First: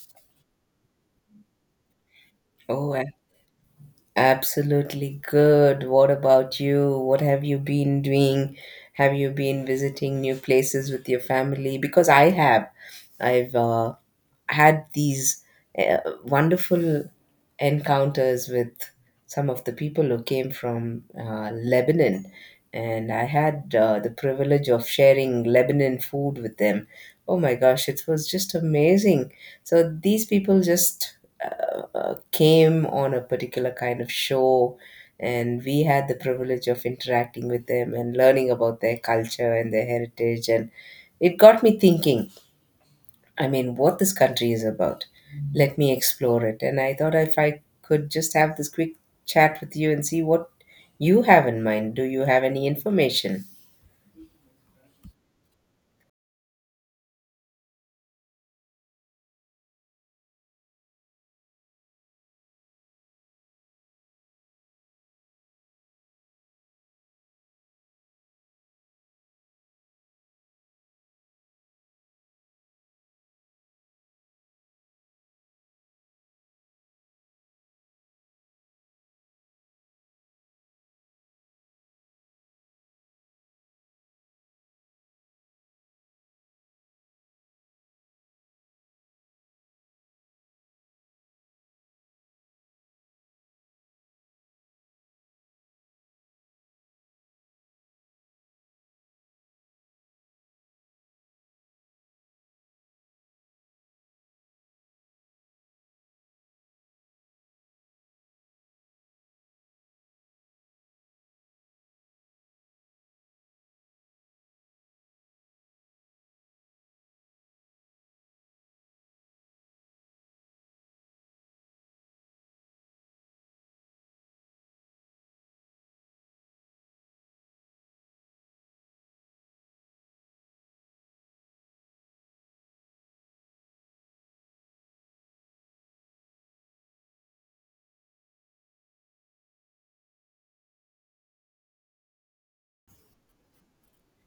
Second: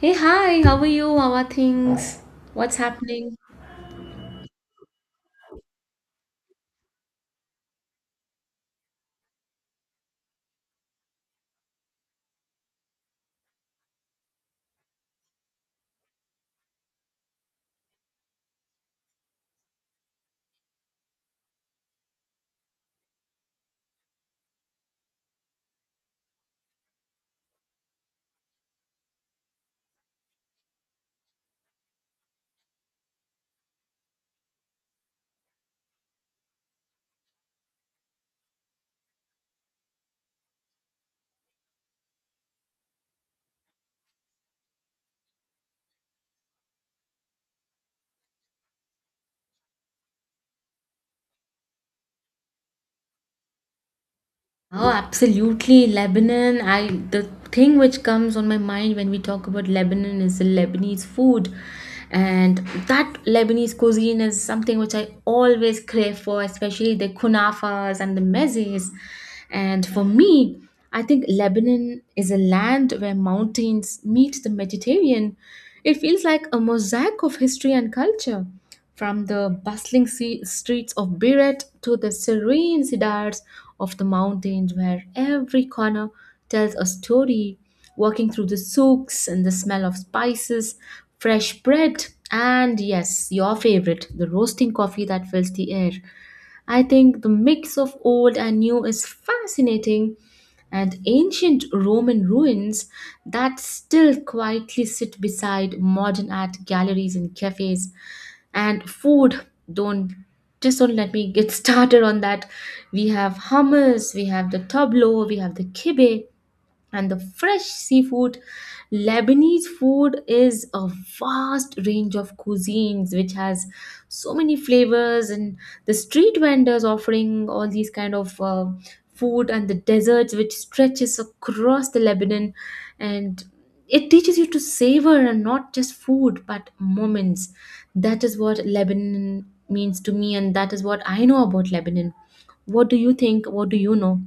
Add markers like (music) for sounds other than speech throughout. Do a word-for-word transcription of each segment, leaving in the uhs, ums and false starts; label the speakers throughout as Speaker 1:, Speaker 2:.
Speaker 1: Hey, hi, how are you? How are things? What's
Speaker 2: Oh, a-
Speaker 1: happening?
Speaker 2: absolutely good. What about you? What have you been doing? Have you been visiting new places with your family? Because I have. I've uh, had these uh, wonderful encounters with some of the people who came from uh, Lebanon, and I had uh, the privilege of sharing Lebanon food with them. Oh my gosh, it was just amazing. So these people just uh, uh, came on a particular kind of show, and we had the privilege of interacting with them and learning about their culture and their heritage. And it got me thinking, I mean, what this country is about. Let me explore it. And I thought if I could just have this quick chat with you and see what you have in mind. Do you have any information?
Speaker 1: Oh, absolutely. Lebanon. I the thing which comes on my mind when we talk about Lebanon is the Lebanese food. And that Lebanese cuisine is something which I always crave for, especially the kunafas and the mezes. And for me, I think Lebanon is a land where mountains meet the Mediterranean. It feels like a mosaic of history and culture. From the bustling sea- streets of Biret to the serene cedars of the mountains, where every corner tells a story, walking through the souks and the smell of spices, fresh bread, and yes, your favorite, the roasting coffee that fills the air. I think the mix of old and new is fascinating, and ancient Roman ruins that still quietly sit beside modern art galleries and cafes. And food, don't just don't let me get (laughs) started on that. We have hummus, we have the tableau, we have the kibbeh and the fresh seafood. Lebanese food is a vast range of cuisines which has so many flavors, and the street vendors offering all these kind of uh, food and the deserts which stretches across the Lebanon, and it teaches you to savor and not just food but moments. That is what Lebanon means to me, and that is what I know about Lebanon. What do you think? What do you know?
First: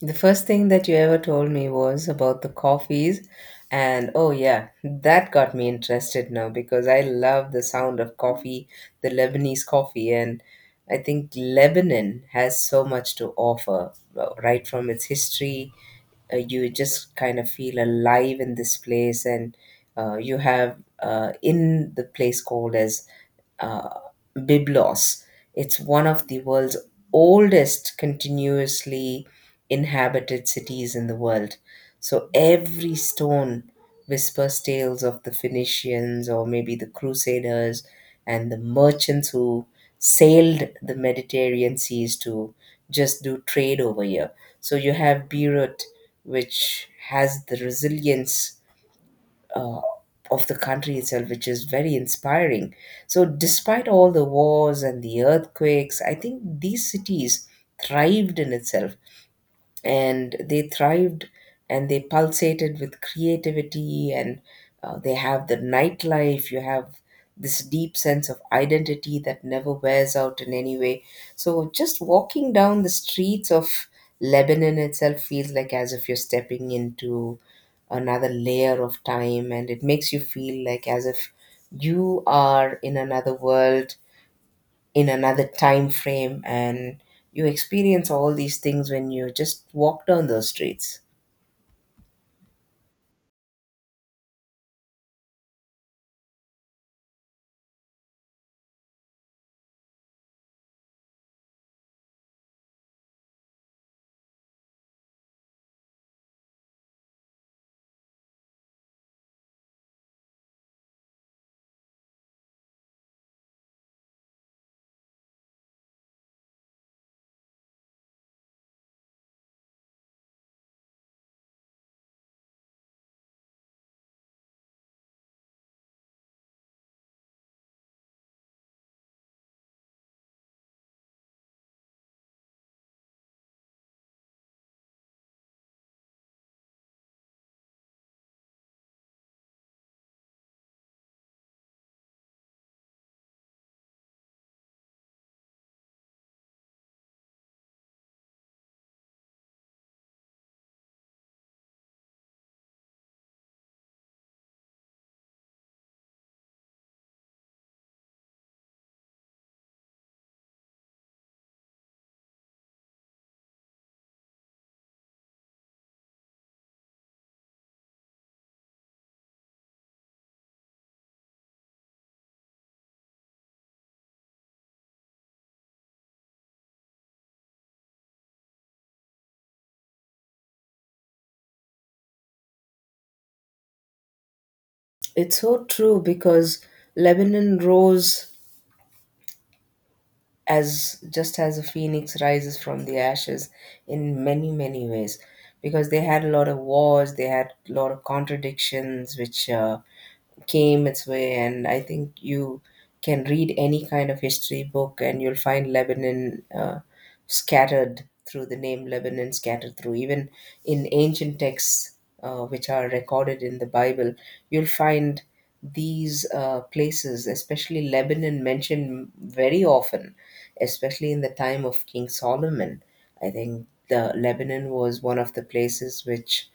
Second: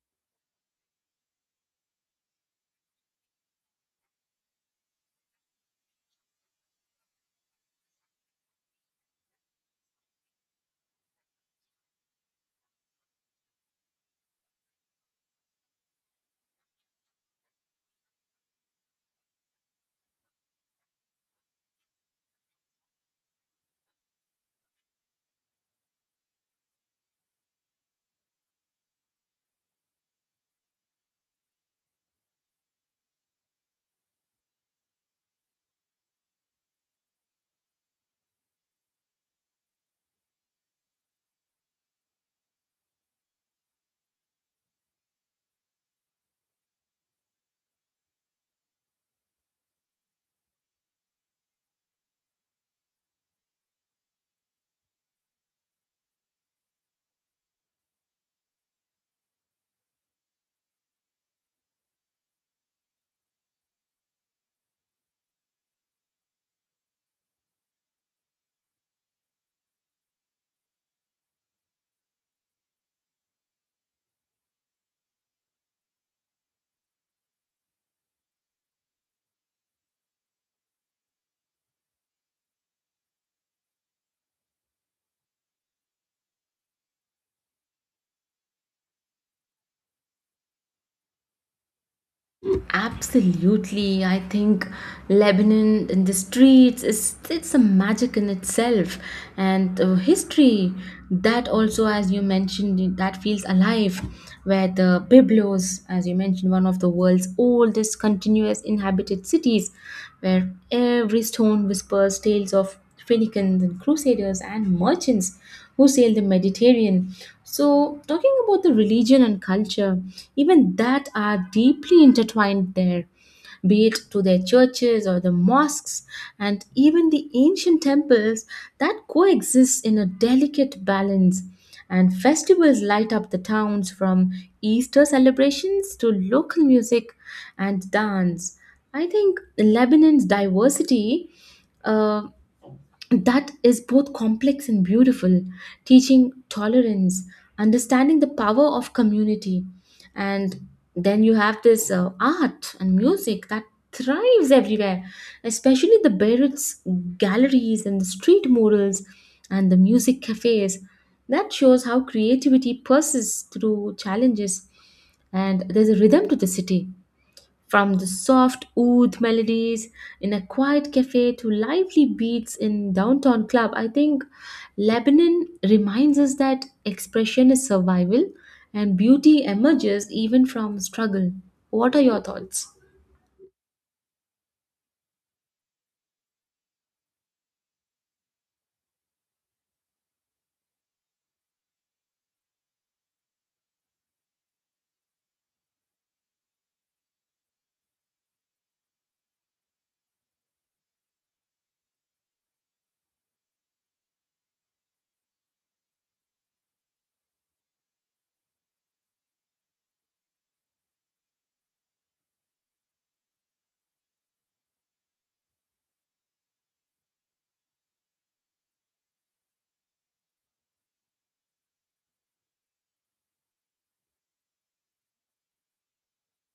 Speaker 2: The first thing that you ever told me was about the coffees, and oh, yeah, that got me interested now because I love the sound of coffee, the Lebanese coffee, and I think Lebanon has so much to offer, uh, right from its history. Uh, you just kind of feel alive in this place, and uh, you have uh, in the place called as uh, Byblos. It's one of the world's oldest continuously inhabited cities in the world. So every stone whispers tales of the Phoenicians or maybe the Crusaders and the merchants who sailed the Mediterranean seas to just do trade over here. So you have Beirut, which has the resilience uh, of the country itself, which is very inspiring. So, despite all the wars and the earthquakes, I think these cities thrived in itself, and they thrived, and they pulsated with creativity, and uh, they have the nightlife. You have this deep sense of identity that never wears out in any way. So just walking down the streets of Lebanon itself feels like as if you're stepping into another layer of time, and it makes you feel like as if you are in another world, in another time frame, and you experience all these things when you just walk down those streets.
Speaker 1: Absolutely. I think Lebanon in the streets is it's a magic in itself, and uh, history that also, as you mentioned, that feels alive, where the Byblos, as you mentioned, one of the world's oldest continuous inhabited cities, where every stone whispers tales of Phoenicians and Crusaders and merchants who sailed the Mediterranean. So, talking about the religion and culture, even that are deeply intertwined there, be it to their churches or the mosques and even the ancient temples that coexist in a delicate balance. And festivals light up the towns, from Easter celebrations to local music and dance. I think Lebanon's diversity. Uh, that is both complex and beautiful, teaching tolerance, understanding the power of community. And then you have this uh, art and music that thrives everywhere, especially the Beirut's galleries and the street murals and the music cafes. That shows how creativity persists through challenges, and there's a rhythm to the city. From the soft oud melodies in a quiet cafe to lively beats in downtown club, I think Lebanon reminds us that expression is survival and beauty emerges even from struggle. What are your thoughts?
Speaker 2: It's so true, because Lebanon rose as just as a phoenix rises from the ashes in many many ways, because they had a lot of wars, they had a lot of contradictions which uh, came its way. And I think you can read any kind of history book and you'll find Lebanon uh, scattered through, the name Lebanon scattered through even in ancient texts uh, which are recorded in the Bible. You'll find these uh, places, especially Lebanon, mentioned very often, especially in the time of King Solomon. I think the Lebanon was one of the places which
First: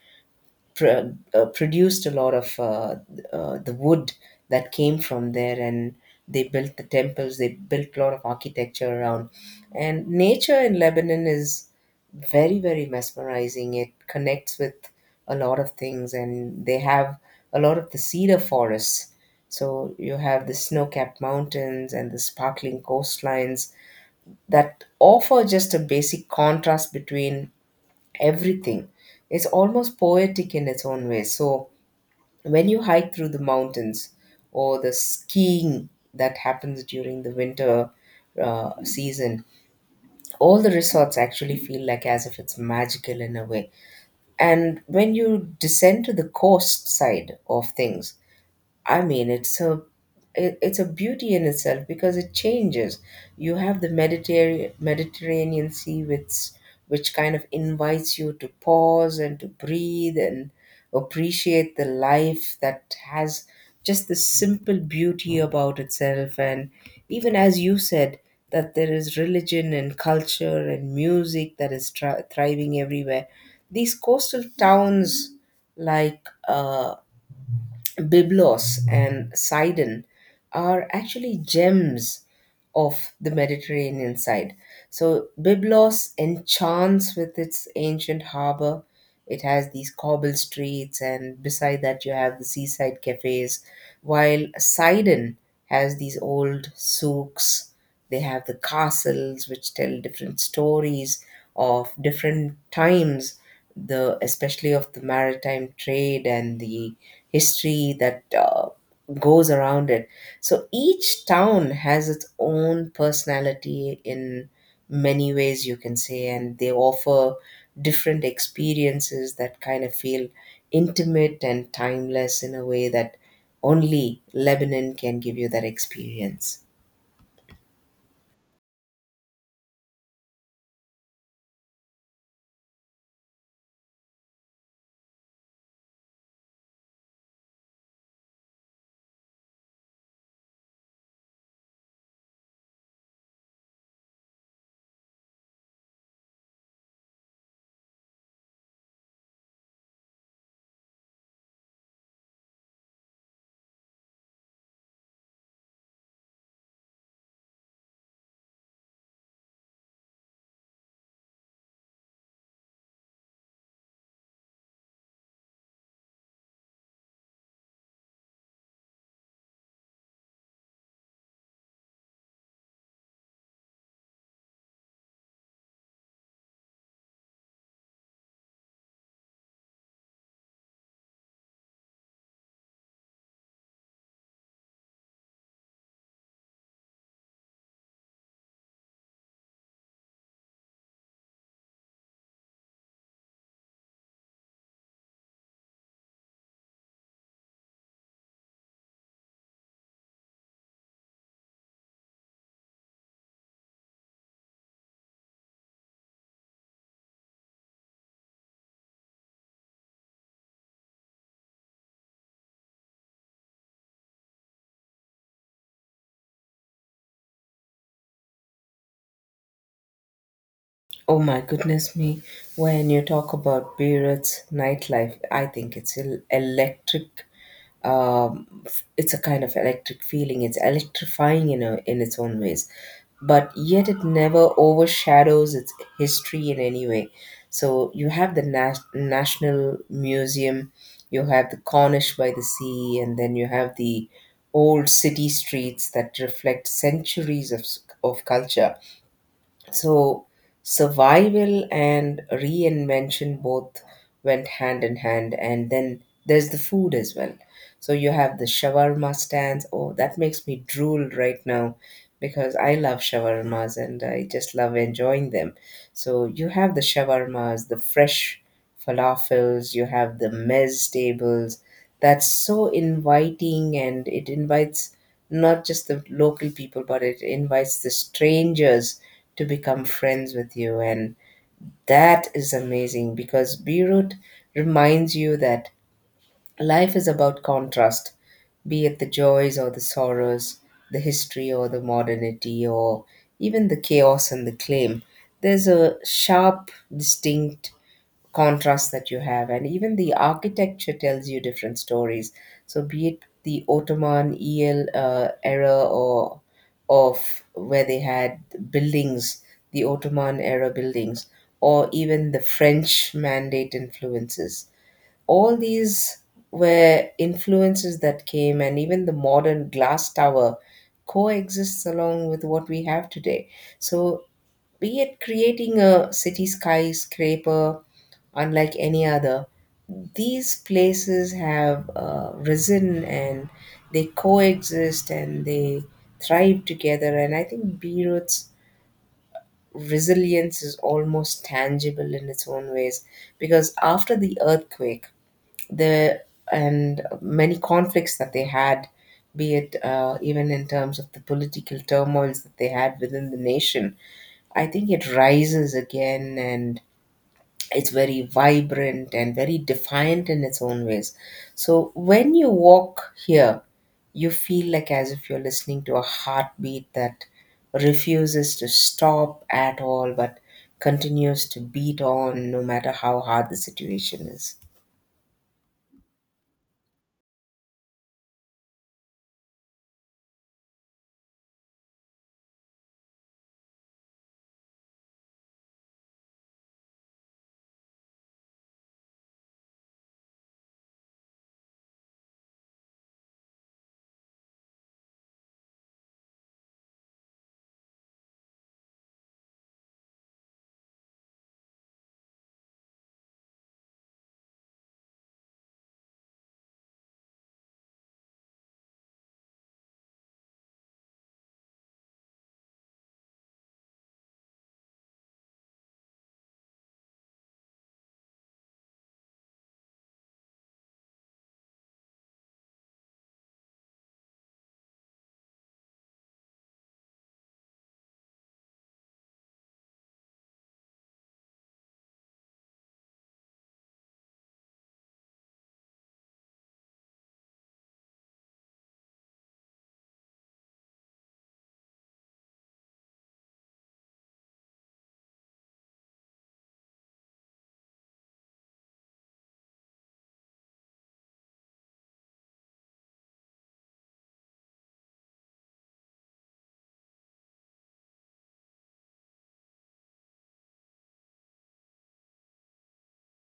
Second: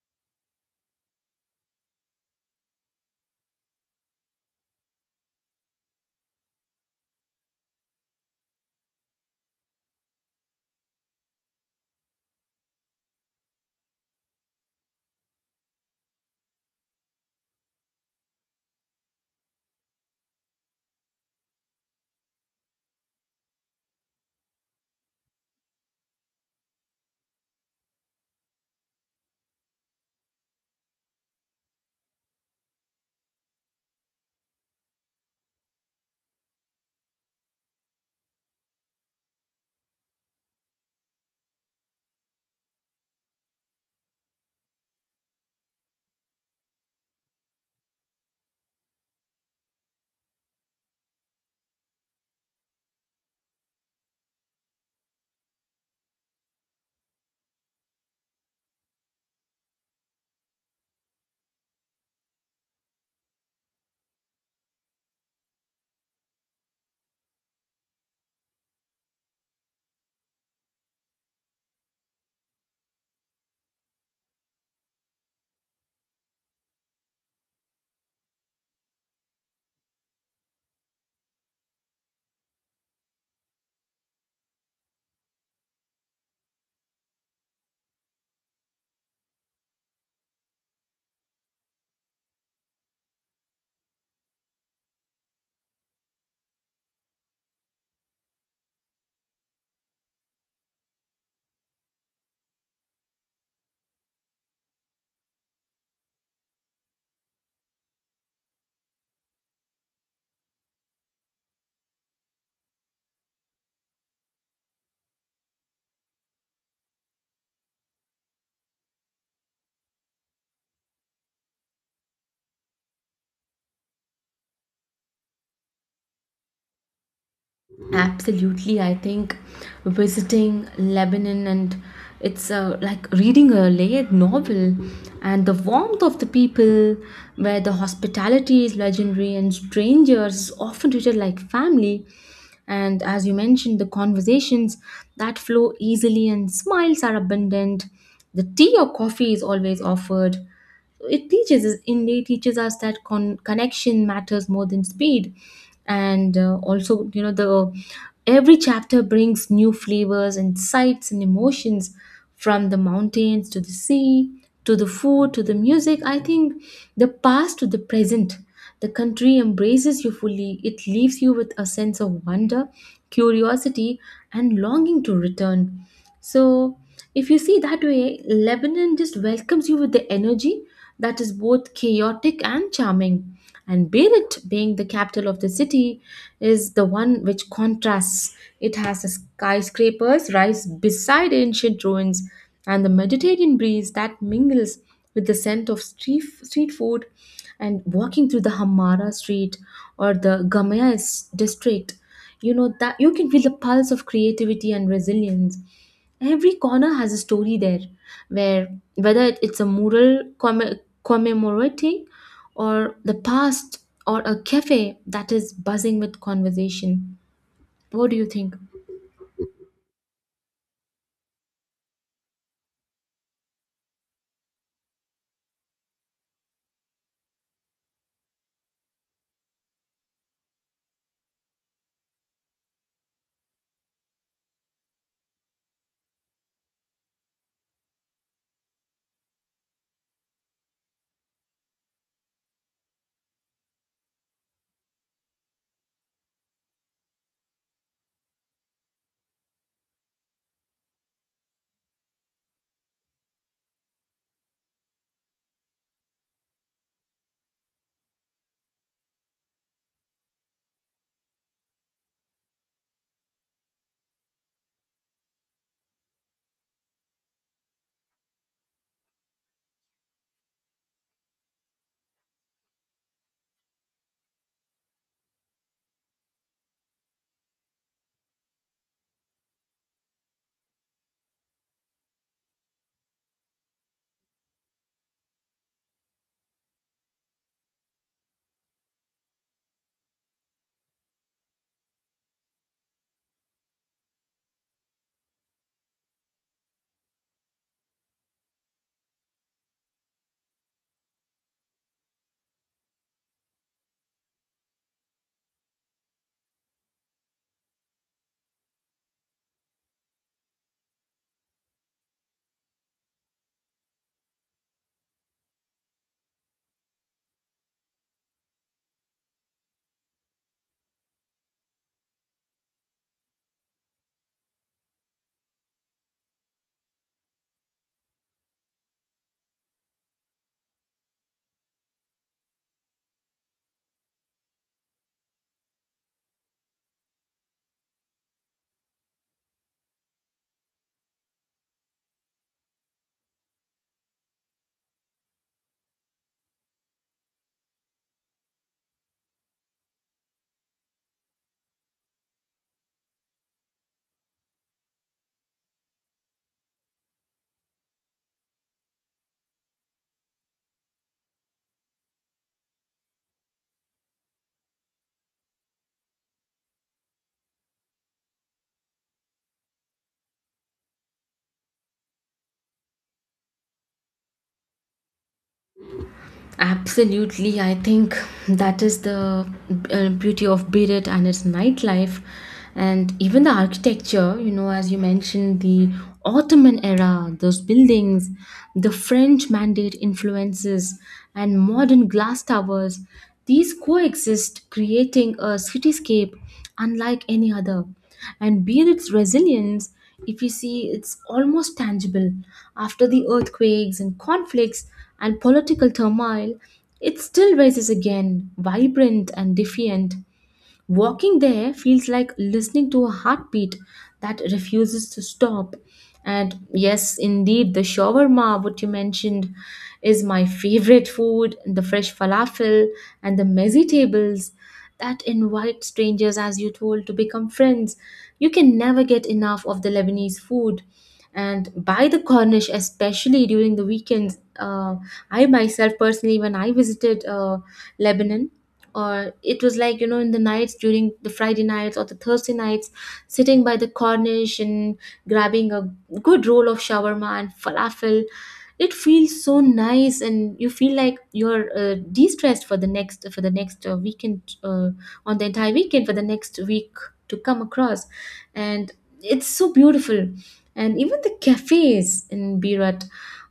Speaker 2: pro- uh, produced a lot of uh, uh, the wood that came from there, and they built the temples, they built a lot of architecture around. And nature in Lebanon is very very mesmerizing. It connects with a lot of things, and they have a lot of the cedar forests. So you have the snow-capped mountains and the sparkling coastlines that offer just a basic contrast between everything. Is almost poetic in its own way. So when you hike through the mountains or the skiing that happens during the winter uh, season, all the resorts actually feel like as if it's magical in a way. And when you descend to the coast side of things, I mean, it's a it, it's a beauty in itself because it changes. You have the Mediterranean Mediterranean Sea, which which kind of invites you to pause and to breathe and appreciate the life that has just the simple beauty about itself. And even as you said, that there is religion and culture and music that is tri- thriving everywhere. These coastal towns like. Uh, Byblos and Sidon are actually gems of the Mediterranean side. So Byblos enchants with its ancient harbor, it has these cobble streets, and beside that, you have the seaside cafes. While Sidon has these old souks, they have the castles which tell different stories of different times, the especially of the maritime trade and the history that uh, goes around it. So each town has its own personality in many ways you can say, and they offer different experiences that kind of feel intimate and timeless in a way that only Lebanon can give you that experience.
Speaker 1: Absolutely, I think visiting Lebanon and it's uh, like reading a layered novel, and the warmth of the people, where the hospitality is legendary and strangers often treated like family. And as you mentioned, the conversations that flow easily and smiles are abundant. The tea or coffee is always offered, so it teaches us, indeed teaches us, that con- connection matters more than speed. And uh, also, you know, the every chapter brings new flavors and sights and emotions, from the mountains to the sea, to the food, to the music. I think the past to the present, the country embraces you fully, it leaves you with a sense of wonder, curiosity, and longing to return. So, if you see that way, Lebanon just welcomes you with the energy that is both chaotic and charming. And Beirut, being the capital of the city, is the one which contrasts. It has the skyscrapers rise beside ancient ruins, and the Mediterranean breeze that mingles with the scent of street, street food, and walking through the Hamara street or the Gamaya s- district, you know that you can feel the pulse of creativity and resilience. Every corner has a story there, where whether it- it's a mural comm- commemorating or the past, or a cafe that is buzzing with conversation. What do you think?
Speaker 2: Oh my goodness me, when you talk about Beirut's nightlife, I think it's el- electric, um, it's a kind of electric feeling. It's electrifying in a, in its own ways, but yet it never overshadows its history in any way. So you have the Nas- National Museum, you have the Cornish by the sea, and then you have the old city streets that reflect centuries of s- of culture. So survival and reinvention both went hand in hand. And then there's the food as well. So you have the shawarma stands. Oh, that makes me drool right now because I love shawarmas and I just love enjoying them. So you have the shawarmas, the fresh falafels, you have the mez tables. That's so inviting, and it invites not just the local people, but it invites the strangers to become friends with you. And that is amazing, because Beirut reminds you that life is about contrast, be it the joys or the sorrows, the history or the modernity, or even the chaos and the claim. There's a sharp, distinct contrast that you have, and even the architecture tells you different stories. So be it the Ottoman el uh, era, or of where they had buildings, the Ottoman era buildings, or even the French mandate influences, all these were influences that came. And even the modern glass tower coexists along with what we have today. So be it creating a city skyscraper unlike any other. These places have uh, risen, and they coexist, and they thrive together. And I think Beirut's resilience is almost tangible in its own ways, because after the earthquake, the and many conflicts that they had, be it uh, even in terms of the political turmoils that they had within the nation, I think it rises again, and it's very vibrant and very defiant in its own ways. So when you walk here, you feel like as if you're listening to a heartbeat that refuses to stop at all, but continues to beat on no matter how hard the situation is.
Speaker 1: Absolutely, I think that is the uh, beauty of Beirut and its nightlife, and even the architecture. You know, as you mentioned, the Ottoman era, those buildings, the French mandate influences, and modern glass towers. These coexist, creating a cityscape unlike any other. And be its resilience, if you see, it's almost tangible. After the earthquakes and conflicts and political turmoil, it still rises again, vibrant and defiant. Walking there feels like listening to a heartbeat that refuses to stop. And yes, indeed, the shawarma, what you mentioned, is my favorite food. The fresh falafel and the mezzi tables that invite strangers, as you told, to become friends. You can never get enough of the Lebanese food, and by the Cornish, especially during the weekends. Uh, I myself personally, when I visited uh, Lebanon, or it was, like, you know, in the nights during the Friday nights or the Thursday nights, sitting by the Cornish and grabbing a good roll of shawarma and falafel. It feels so nice, and you feel like you're uh, de-stressed for the next for the next uh, weekend, uh, on the entire weekend for the next week to come across, and it's so beautiful. And even the cafes in Birat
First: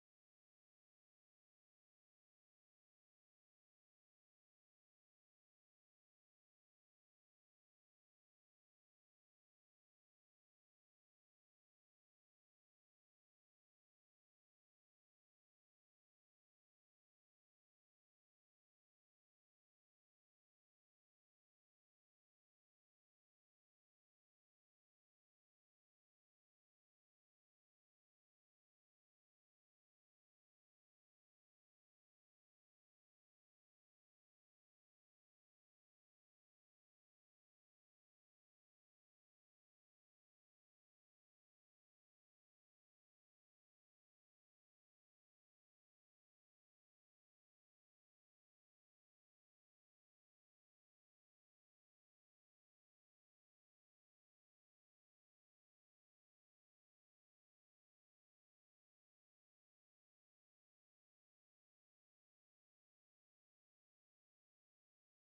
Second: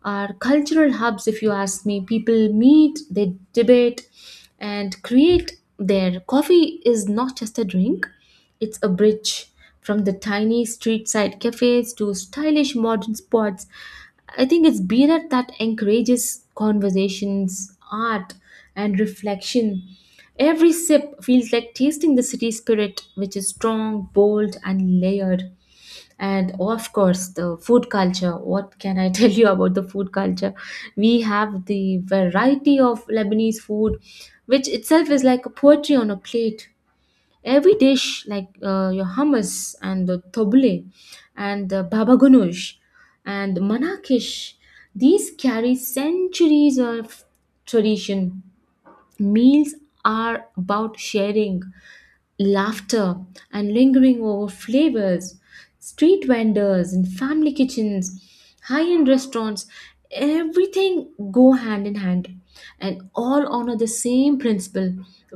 Speaker 1: are cultural hubs, if you ask me. People meet, they debate, and create. Their coffee is not just a drink; it's a bridge, from the tiny street side cafes to stylish modern spots. I think it's beer that encourages conversations, art, and reflection. Every sip feels like tasting the city spirit, which is strong, bold, and layered. And of course, the food culture. What can I (laughs) tell you about the food culture? We have the variety of Lebanese food, which itself is like a poetry on a plate. Every dish, like uh, your hummus and the tabbouleh and the baba ganoush and manakish, these carry centuries of tradition. Meals are about sharing, laughter, and lingering over flavors. Street vendors and family kitchens, high-end restaurants, everything go hand in hand, and all honor the same principle,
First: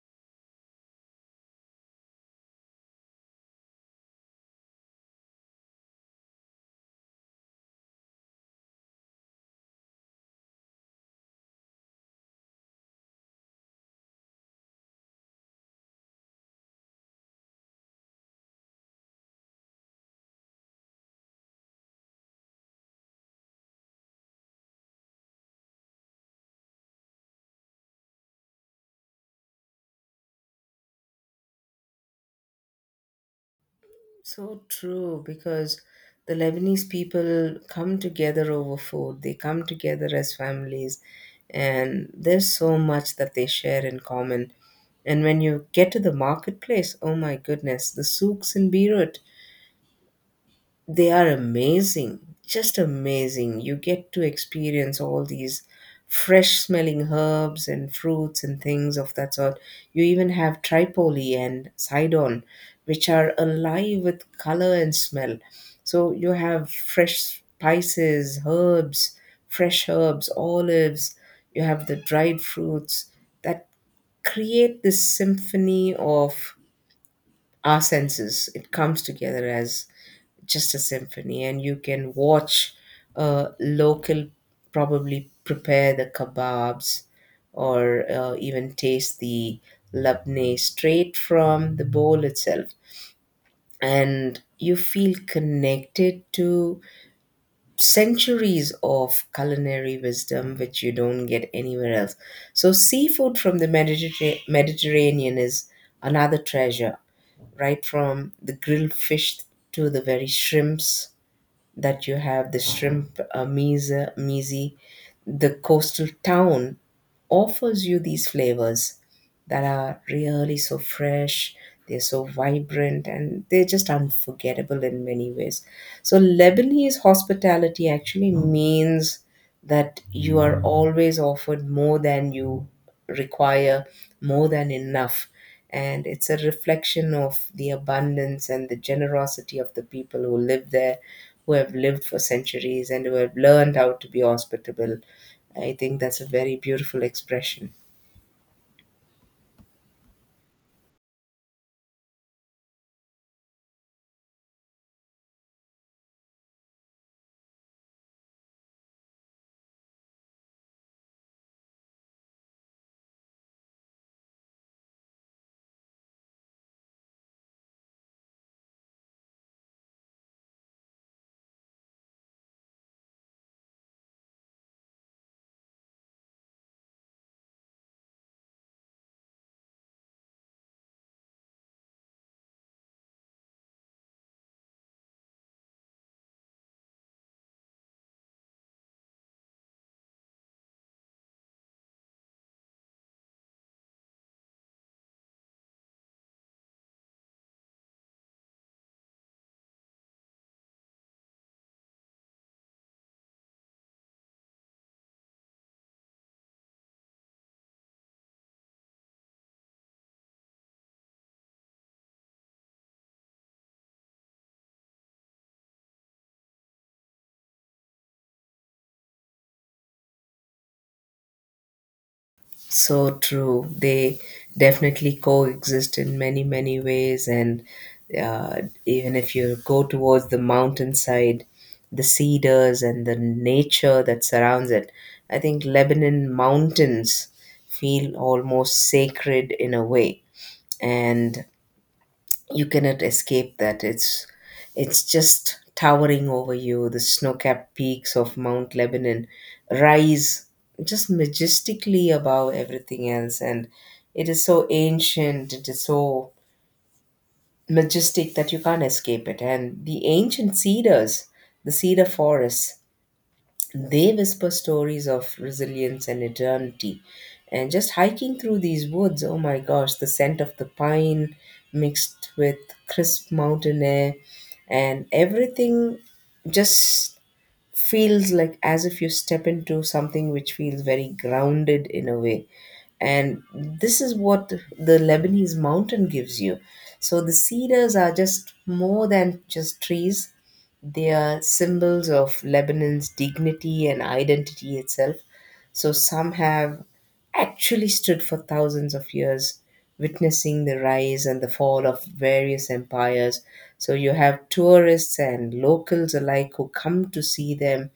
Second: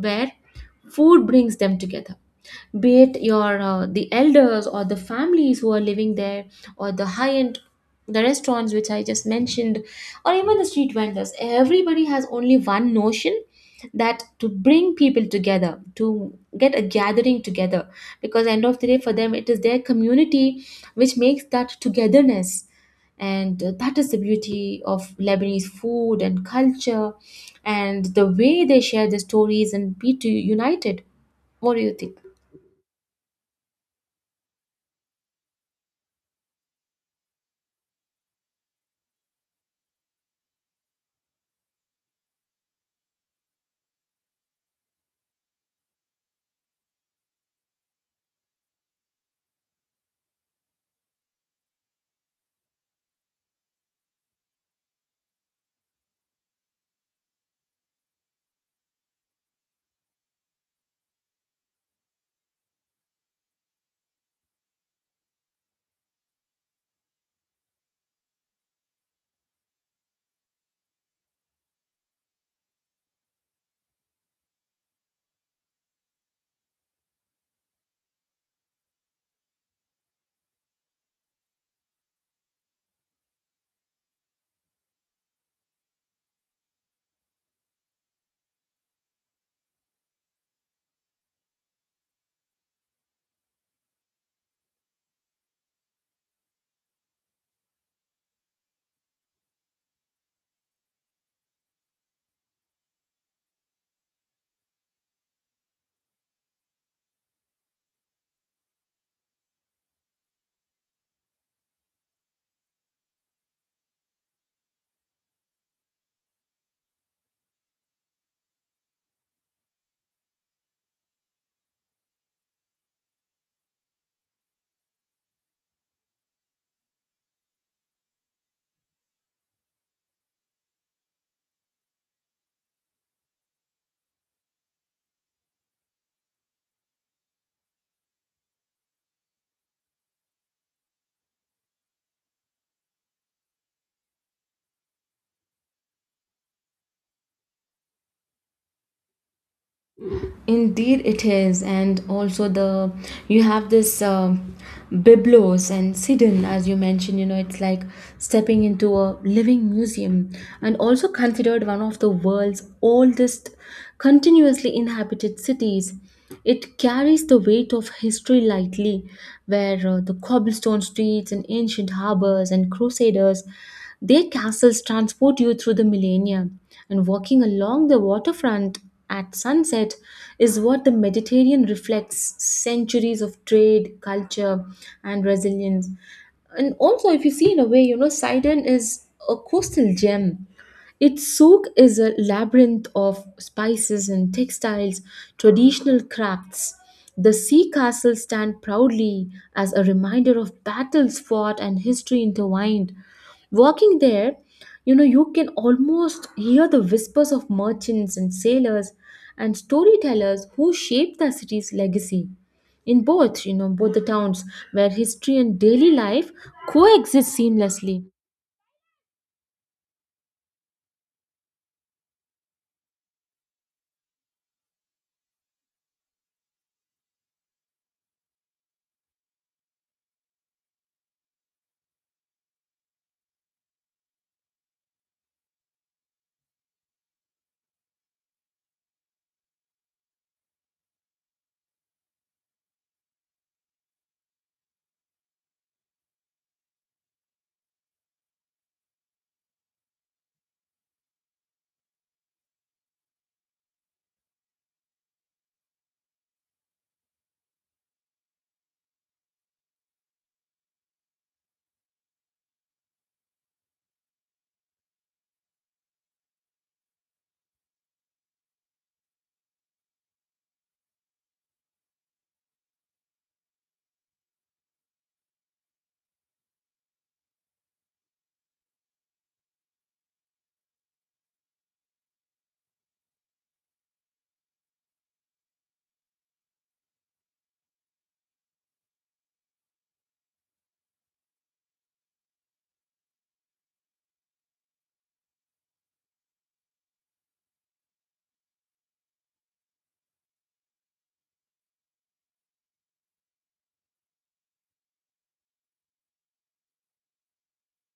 Speaker 1: where food brings them together, be it your uh, the elders or the families who are living there, or the high end, the restaurants which I just mentioned, or even the street vendors. Everybody has only one notion, that to bring people together, to get a gathering together, because end of the day, for them, it is their community which makes that togetherness. And uh, that is the beauty of Lebanese food and culture, and the way they share their stories and be to united. What do you think?
Speaker 2: So true, because the Lebanese people come together over food, they come together as families, and there's so much that they share in common. And when you get to the marketplace, oh my goodness, the souks in Beirut, they are amazing, just amazing. You get to experience all these fresh smelling herbs and fruits and things of that sort. You even have Tripoli and Sidon, which are alive with color and smell. So you have fresh spices, herbs, fresh herbs, olives, you have the dried fruits that create this symphony of our senses. It comes together as just a symphony, and you can watch a local probably prepare the kebabs, or uh, even taste the labneh straight from the bowl itself, and you feel connected to centuries of culinary wisdom which you don't get anywhere else. So seafood from the Mediterra- mediterranean is another treasure, right from the grilled fish to the very shrimps that you have, the shrimp uh, mise, mise, the coastal town offers you these flavors that are really so fresh, they're so vibrant, and they're just unforgettable in many ways. So, Lebanese hospitality actually means that you are always offered more than you require, more than enough. And it's a reflection of the abundance and the generosity of the people who live there, who have lived for centuries, and who have learned how to be hospitable. I think that's a very beautiful expression.
Speaker 1: Indeed, it is, and also the you have this um, Byblos and Sidon, as you mentioned. You know, it's like stepping into a living museum, and also considered one of the world's oldest continuously inhabited cities. It carries the weight of history lightly, where uh, the cobblestone streets and ancient harbors and crusaders, their castles transport you through the millennia. And walking along the waterfront at sunset is what the Mediterranean reflects, centuries of trade, culture, and resilience. And also, if you see in a way, you know, Sidon is a coastal gem, its souk is a labyrinth of spices and textiles, traditional crafts. The sea castles stand proudly as a reminder of battles fought and history intertwined. Walking there, you know, you can almost hear the whispers of merchants and sailors and storytellers who shaped the city's legacy. In both, you know, both the towns where history and daily life coexist seamlessly.
Speaker 2: So true. They definitely coexist in many, many ways. And uh, even if you go towards the mountainside, the cedars and the nature that surrounds it, I think Lebanon mountains feel almost sacred in a way. And you cannot escape that it's it's just towering over you. The snow-capped peaks of Mount Lebanon rise just majestically above everything else, and it is so ancient, it is so majestic that you can't escape it. And the ancient cedars, the cedar forests, they whisper stories of resilience and eternity. And just hiking through these woods, oh my gosh, the scent of the pine mixed with crisp mountain air and everything just feels like as if you step into something which feels very grounded in a way. And this is what the Lebanese mountain gives you. So the cedars are just more than just trees, they are symbols of Lebanon's dignity and identity itself. So some have actually stood for thousands of years, witnessing the rise and the fall of various empires. So you have tourists and locals alike who come to see them,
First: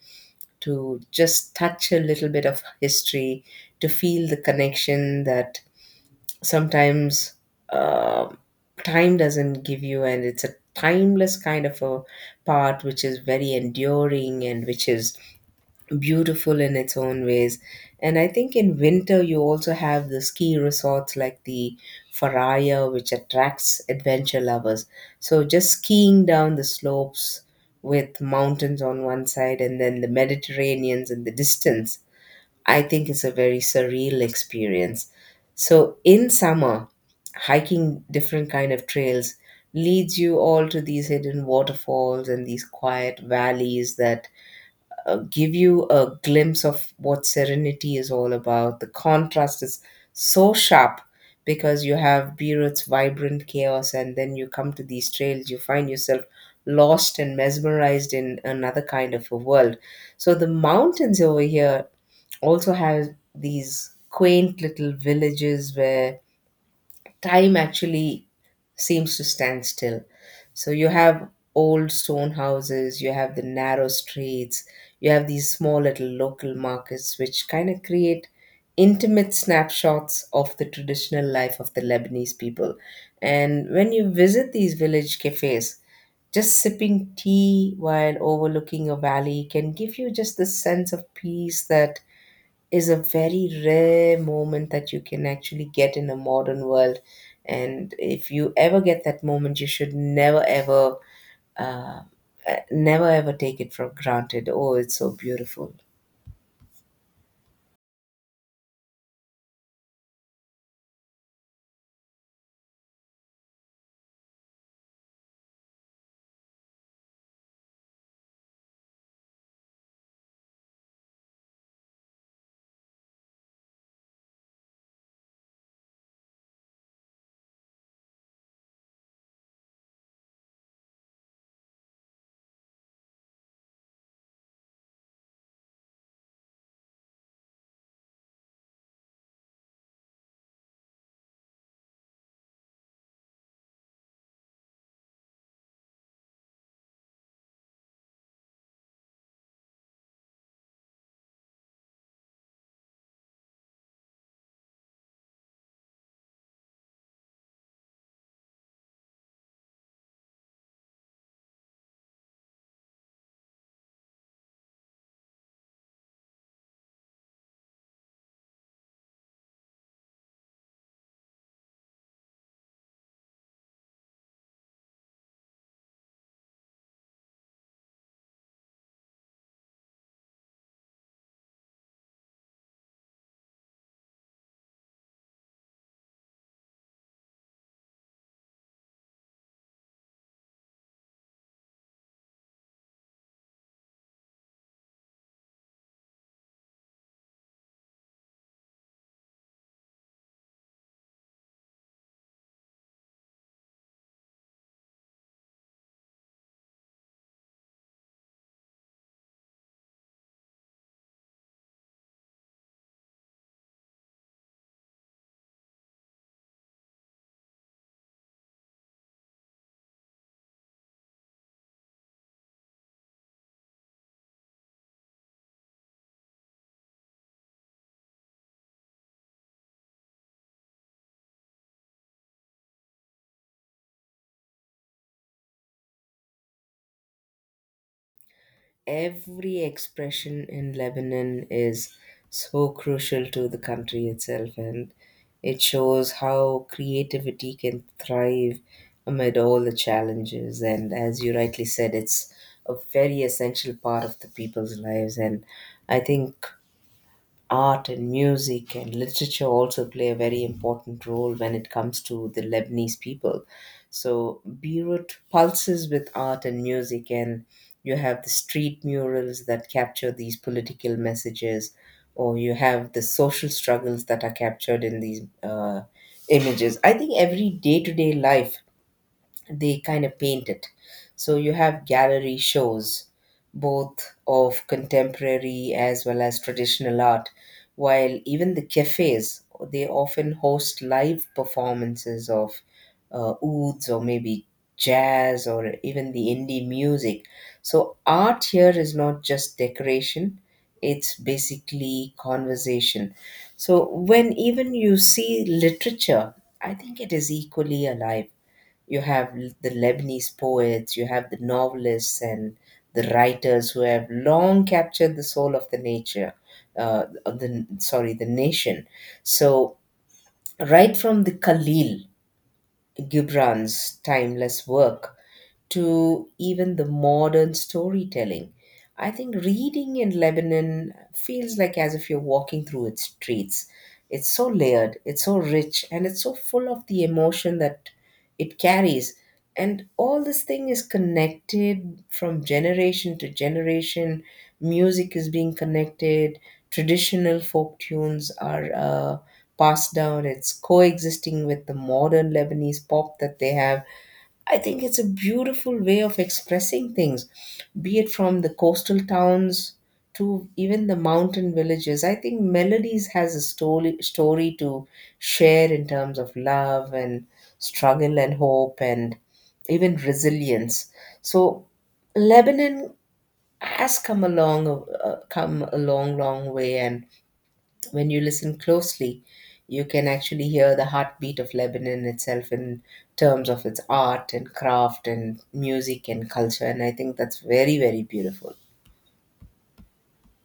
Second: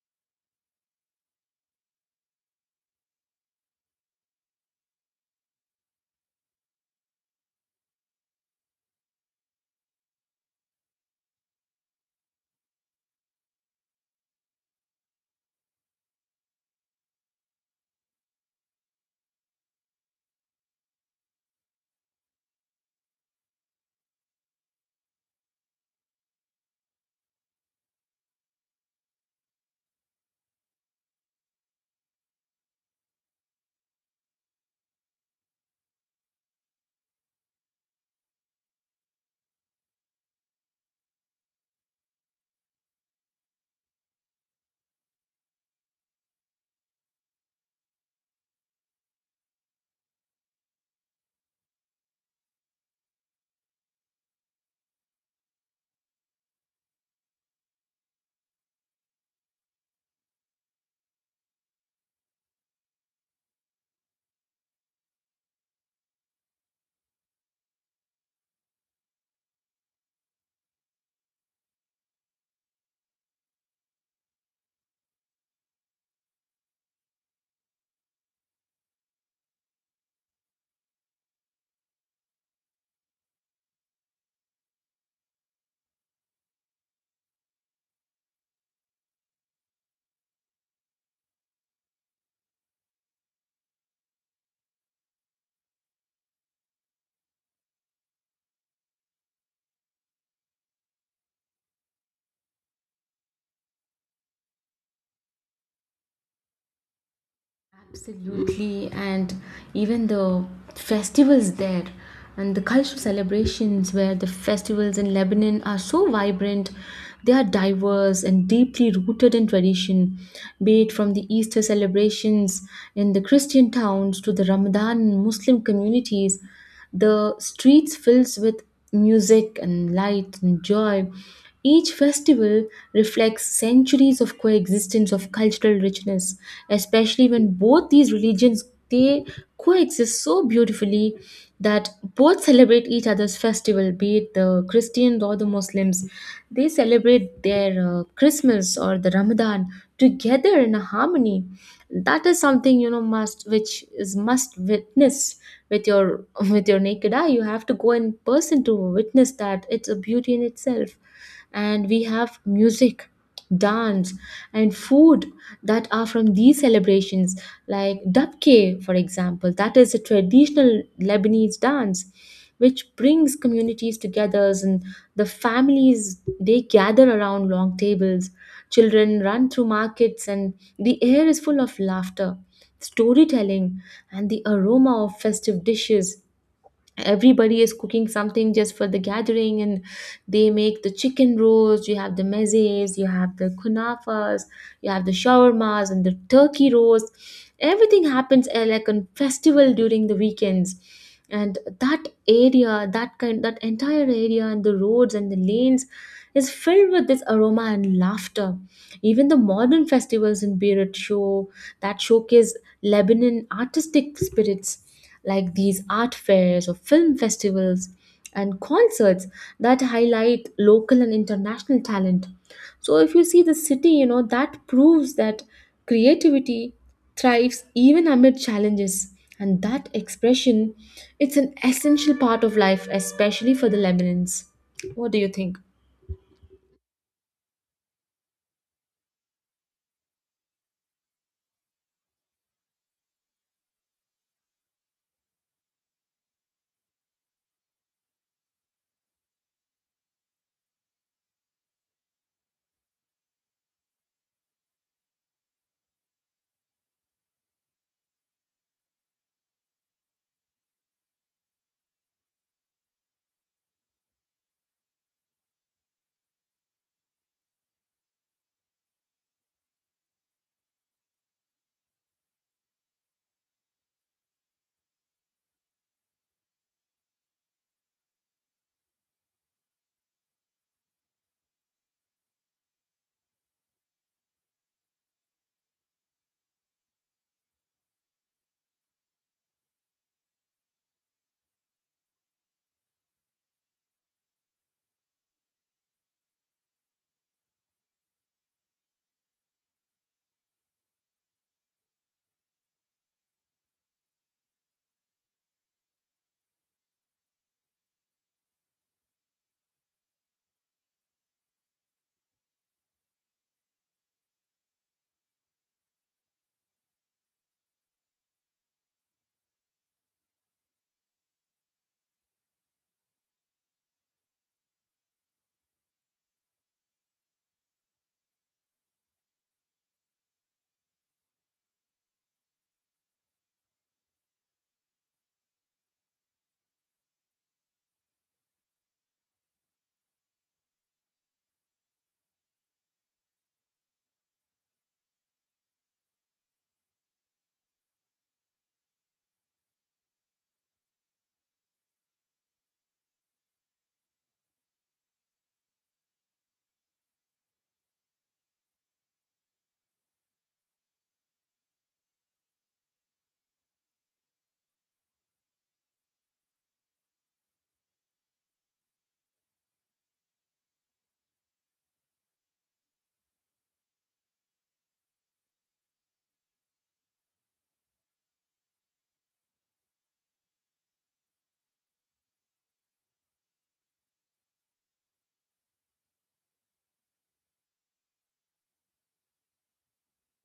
Speaker 2: to just touch a little bit of history, to feel the connection that sometimes um time doesn't give you, and it's a timeless kind of a part which is very enduring and which is beautiful in its own ways. And I think in winter, you also have the ski resorts like the Faraya, which attracts adventure lovers. So just skiing down the slopes with mountains on one side and then the Mediterraneans in the distance, I think it's a very surreal experience. So in summer, hiking different kind of trails leads you all to these hidden waterfalls and these quiet valleys that uh, give you a glimpse of what serenity is all about. The contrast is so sharp because you have Beirut's vibrant chaos, and then you come to these trails, you find yourself lost and mesmerized in another kind of a world. So the mountains over here also have these quaint little villages where time actually seems to stand still. So you have old stone houses, you have the narrow streets, you have these small little local markets which kind of create intimate snapshots of the traditional life of the Lebanese people. And when you visit these village cafes, just sipping tea while overlooking a valley can give you just the sense of peace that is a very rare moment that you can actually get in a modern world. And if you ever get that moment, you should never ever, uh, uh, never ever take it for granted. Oh, it's so beautiful.
Speaker 1: Absolutely, and even the festivals there and the cultural celebrations, where the festivals in Lebanon are so vibrant. They are diverse and deeply rooted in tradition, be it from the Easter celebrations in the Christian towns to the Ramadan in Muslim communities. The streets fills with music and light and joy. Each festival reflects centuries of coexistence of cultural richness, especially when both these religions, they coexist so beautifully that both celebrate each other's festival, be it the Christians or the Muslims. They celebrate their uh, Christmas or the Ramadan together in a harmony that is something, you know, must which is must witness with your (laughs) with your naked eye. You have to go in person to witness that, it's a beauty in itself. And we have music, dance, and food that are from these celebrations, like dabke, for example, that is a traditional Lebanese dance which brings communities together, and the families, they gather around long tables. Children run through markets, and the air is full of laughter, storytelling, and the aroma of festive dishes. Everybody is cooking something just for the gathering, and they make the chicken rolls, you have the mezes, you have the kunafas, you have the shawarmas and the turkey rolls. Everything happens, uh, like, on festival during the weekends, and that area, that kind that entire area and the roads and the lanes is filled with this aroma and laughter. Even the modern festivals in Beirut show, that showcase Lebanon artistic spirits, like these art fairs or film festivals and concerts that highlight local and international talent. So, if you see the city, you know, that proves that creativity thrives even amid challenges. And that expression, it's an essential part of life, especially for the Lebanons. What do you think?
Speaker 2: Every expression in Lebanon is so crucial to the country itself, and it shows how creativity can thrive amid all the challenges. And as you rightly said, it's a very essential part of the people's lives. And I think art and music and literature also play a very important role when it comes to the Lebanese people. So Beirut pulses with art and music, and you have the street murals that capture these political messages, or you have the social struggles that are captured in these uh, images. I think every day to day life, they kind of paint it. So you have gallery shows, both of contemporary as well as traditional art, while even the cafes, they often host live performances of uh, ouds, or maybe jazz, or even the indie music. So art here is not just decoration, it's basically conversation. So when even you see literature, I think it is equally alive. You have l- the Lebanese poets, you have the novelists and the writers who have long captured the soul of the nature, uh, of the sorry, the nation. So right from the Khalil Gibran's timeless work to even the modern storytelling. I think reading in Lebanon feels like as if you're walking through its streets. It's so layered, it's so rich, and it's so full of the emotion that it carries. And all this thing is connected from generation to generation. Music is being connected, traditional folk tunes are uh, passed down, it's coexisting with the modern Lebanese pop that they have. I think it's a beautiful way of expressing things, be it from the coastal towns to even the mountain villages. I think Melodies has a story, story to share in terms of love and struggle and hope and even resilience. So Lebanon has come a long, uh, come a long, long way, and when you listen closely, you can actually hear the heartbeat of Lebanon itself in terms of its art and craft and music and culture. And I think that's very, very beautiful.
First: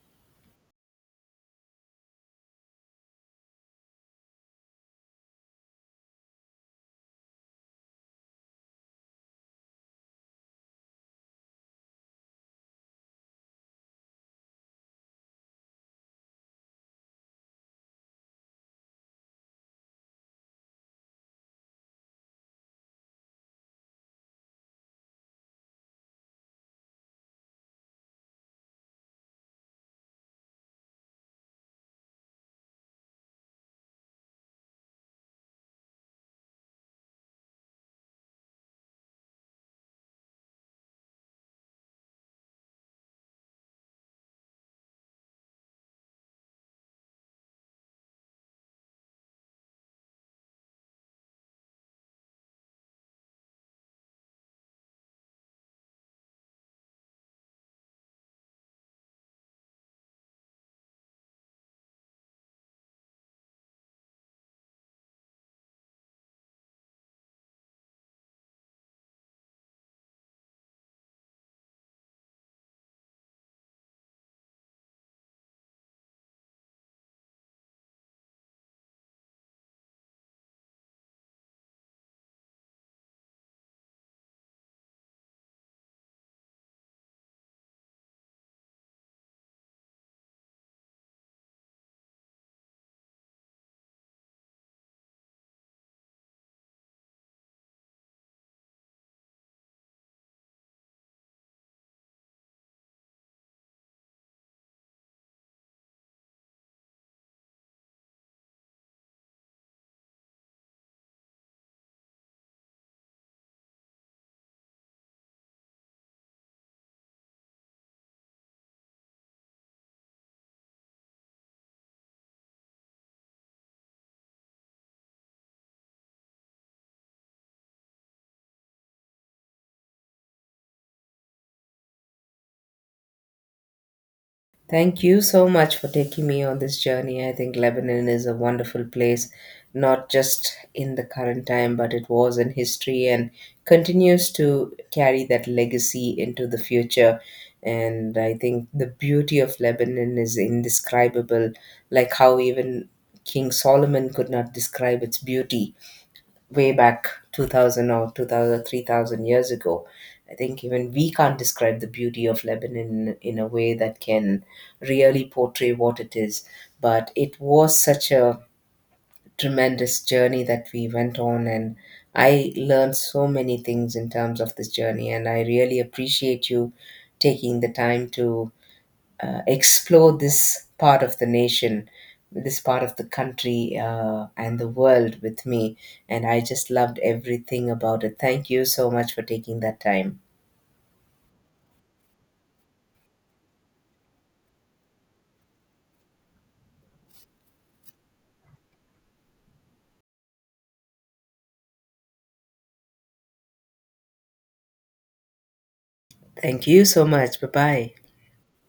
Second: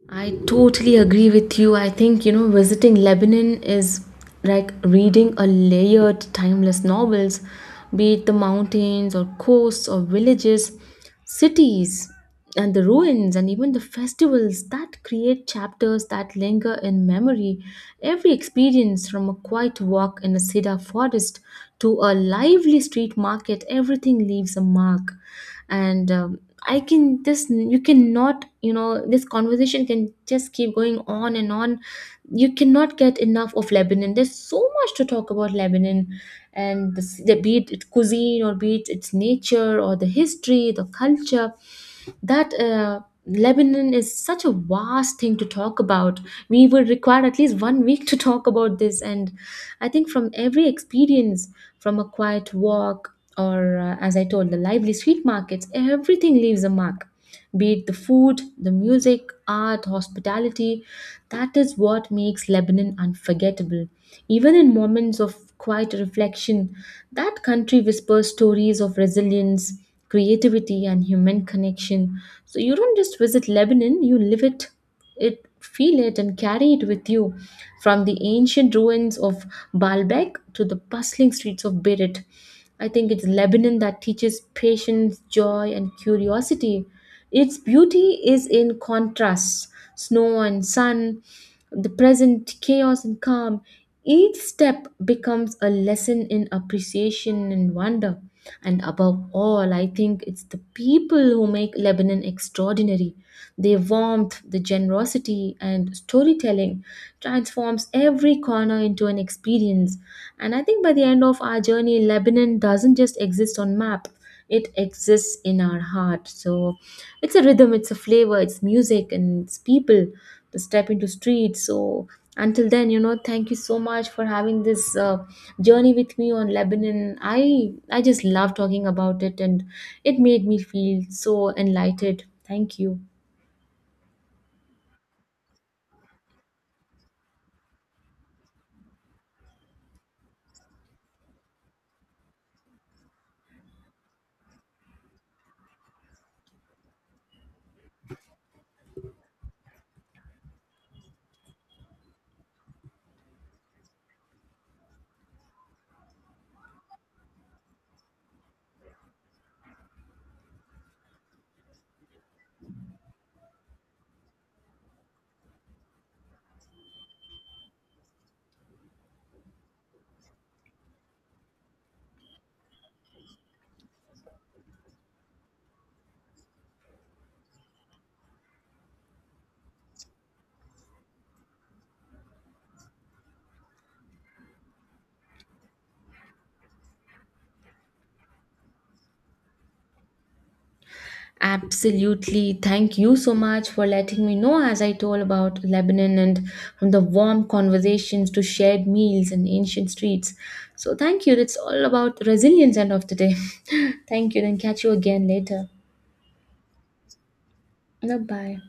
Speaker 1: I totally agree with you. I think, you know, visiting Lebanon is like reading a layered, timeless novels, be it the mountains or coasts or villages, cities and the ruins and even the festivals that create chapters that linger in memory. Every experience, from a quiet walk in a cedar forest to a lively street market, everything leaves a mark. And um, I can just, you cannot, you know, this conversation can just keep going on and on. You cannot get enough of Lebanon. There's so much to talk about Lebanon, and the, the be it its cuisine or be it its nature or the history, the culture. That uh, Lebanon is such a vast thing to talk about. We would require at least one week to (laughs) talk about this, and I think, from every experience, from a quiet walk or, uh, as I told, the lively street markets, everything leaves a mark. Be it the food, the music, art, hospitality, that is what makes Lebanon unforgettable. Even in moments of quiet reflection, that country whispers stories of resilience, creativity, and human connection. So you don't just visit Lebanon, you live it it feel it and carry it with you, from the ancient ruins of Baalbek to the bustling streets of Beirut. I think it's Lebanon that teaches patience, joy, and curiosity. Its beauty is in contrasts, snow and sun, the present chaos and calm. Each step becomes a lesson in appreciation and wonder. And above all, I think it's the people who make Lebanon extraordinary. Their warmth, the generosity, and storytelling transforms every corner into an experience. And I think by the end of our journey, Lebanon doesn't just exist on map, it exists in our heart. So, it's a rhythm, it's a flavor, it's music, and it's people, to step into streets. So, until then, you know, thank you so much for having this uh, journey with me on Lebanon. I i just love talking about it, and it made me feel so enlightened. Thank you.
Speaker 2: Thank you so much for taking me on this journey. I think Lebanon is a wonderful place, not just in the current time, but it was in history and continues to carry that legacy into the future. And I think the beauty of Lebanon is indescribable, like how even King Solomon could not describe its beauty way back two thousand or two thousand three thousand years ago. I think even we can't describe the beauty of Lebanon in a way that can really portray what it is. But it was such a tremendous journey that we went on, and I learned so many things in terms of this journey, and I really appreciate you taking the time to uh, explore this part of the nation, this part of the country, uh, and the world with me. And I just loved everything about it. Thank you so much for taking that time.
Speaker 1: Absolutely. Thank you so much for letting me know, as I told, about Lebanon and from the warm conversations to shared meals and ancient streets. So, thank you. It's all about resilience, end of the day. (laughs) Thank you. Then, catch you again later.
Speaker 2: Thank you so much. Bye bye.
Speaker 1: Bye bye.